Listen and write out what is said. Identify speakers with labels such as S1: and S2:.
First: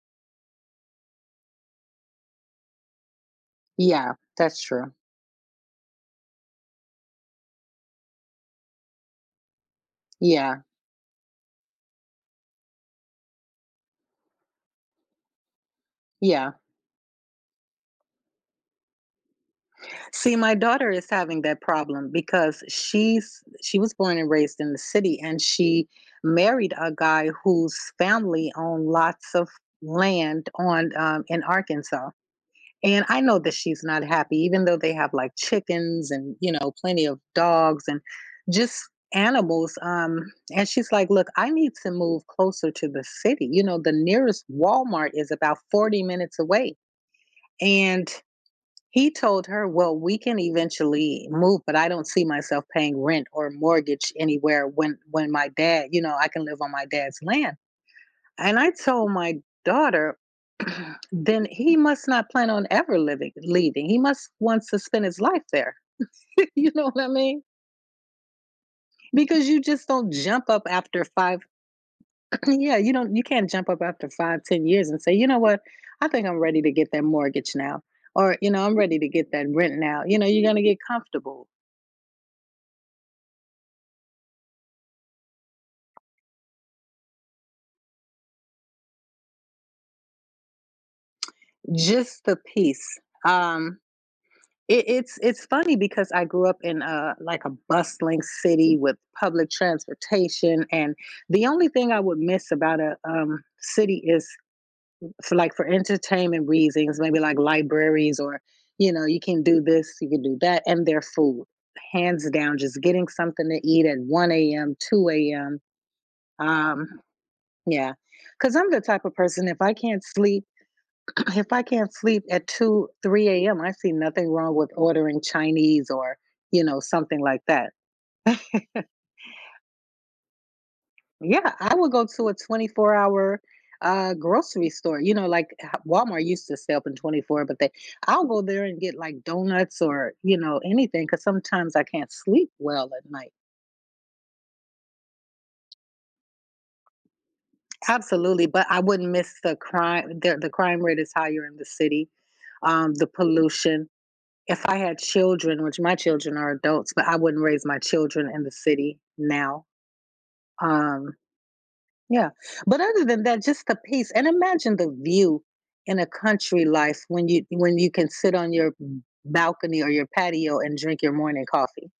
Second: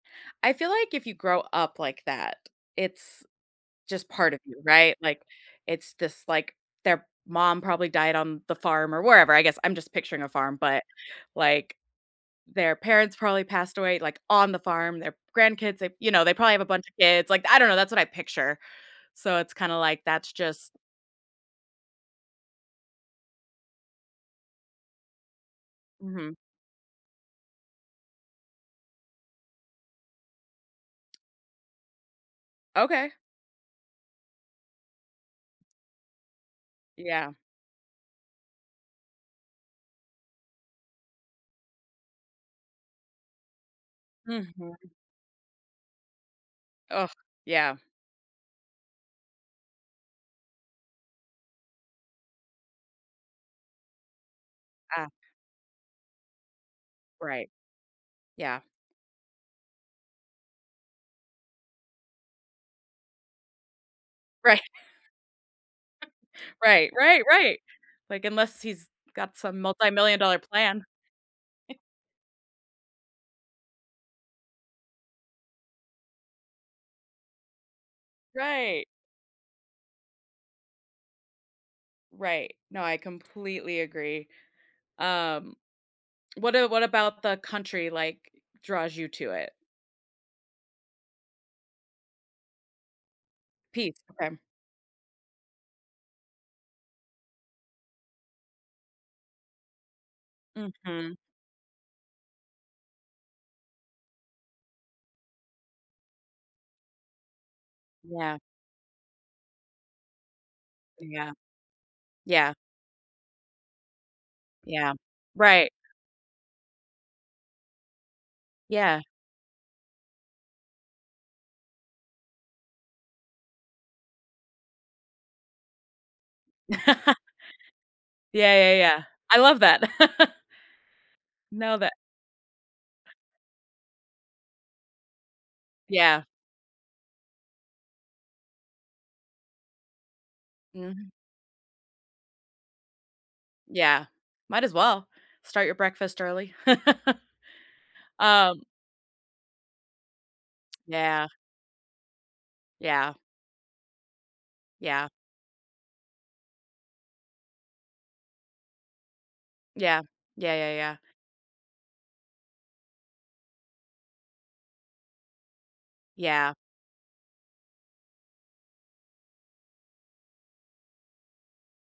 S1: I feel like if you grow up like that, it's just
S2: Yeah,
S1: part of you,
S2: that's true.
S1: right, like, it's just, like, their mom probably died on the farm or wherever, I guess I'm just picturing a farm,
S2: Yeah.
S1: but like, their parents probably passed away, like on the farm, their grandkids, they you know, they
S2: Yeah.
S1: probably have a bunch of kids, like, I don't know, that's what I picture, so it's kinda like that's
S2: See, my
S1: just
S2: daughter is having that problem because she's she was born and raised in the city, and she
S1: Mhm.
S2: married a guy whose family own lots of land on, um, in Arkansas, and
S1: Okay.
S2: I know that she's not happy even though they have, like, chickens, and, you know, plenty of
S1: Yeah.
S2: dogs, and just animals, um, and she's like, "Look, I need to move closer to the city, you know, the nearest
S1: Mhm.
S2: Walmart is about 40 minutes away."
S1: Oh, yeah.
S2: And he told her, "Well, we can eventually move, but I don't see myself paying rent, or mortgage anywhere when
S1: Uh
S2: when my dad you know, I can live on my dad's
S1: Right,
S2: land." And
S1: yeah.
S2: I told my daughter, "Then he must not plan on ever living leaving, he must
S1: Right.
S2: want to spend his life there." You know
S1: Right,
S2: what I
S1: right,
S2: mean?
S1: right, like unless he's got
S2: Because you
S1: some
S2: just don't
S1: multi-million dollar
S2: jump up
S1: plan.
S2: after 5
S1: E
S2: Yeah, you don't you can't jump up after 5, 10 years and say, "You know what, I think I'm ready to get that mortgage now or, you know, I'm
S1: Right.
S2: ready to get that rent now." You know, you're gonna get comfortable.
S1: Right, no, I completely agree. Um, what a what about the country, like, draws you to it?
S2: Just the peace, um,
S1: Peace, okay.
S2: it it's it's funny because I grew up in a, like, a bustling city with public transportation, and
S1: Mhm.
S2: the only thing I would miss about a, um, city is for, like, for entertainment reasons, maybe like libraries
S1: Yeah.
S2: or, you know, you can do this, you can do that, and their
S1: Yeah,
S2: food, hands
S1: yeah.
S2: down, just getting something to eat at 1 AM,
S1: Yeah,
S2: 2 AM,
S1: right.
S2: um, yeah, 'cause I'm the
S1: Yeah.
S2: type of person, if I can't sleep if I can't sleep at 2, 3 AM, I see nothing wrong with ordering Chinese or, you know, something like that.
S1: Yeah, yeah, yeah, I love that.
S2: Yeah, I
S1: No,
S2: will
S1: that
S2: go to a twenty-four-hour, uh, grocery store, you know, like, uh,
S1: Yeah.
S2: Walmart used to stay open 24, but they I'll go there and get, like, donuts or, you know, anything
S1: Mhm.
S2: 'cause sometimes I can't sleep well at night.
S1: Yeah, might as well. Start your breakfast early.
S2: Absolutely,
S1: Um
S2: but I wouldn't miss the crime the the crime rate is
S1: Yeah.
S2: higher in the city, um, the
S1: Yeah.
S2: pollution, if I had
S1: Yeah.
S2: children, which my children are adults, but I wouldn't raise my children in the city now.
S1: Yeah, yeah, yeah, yeah.
S2: Um, yeah, but other than that, just the peace, and imagine the view in a
S1: Yeah.
S2: country life when you when you can sit on your ba balcony or your patio, and drink your morning coffee.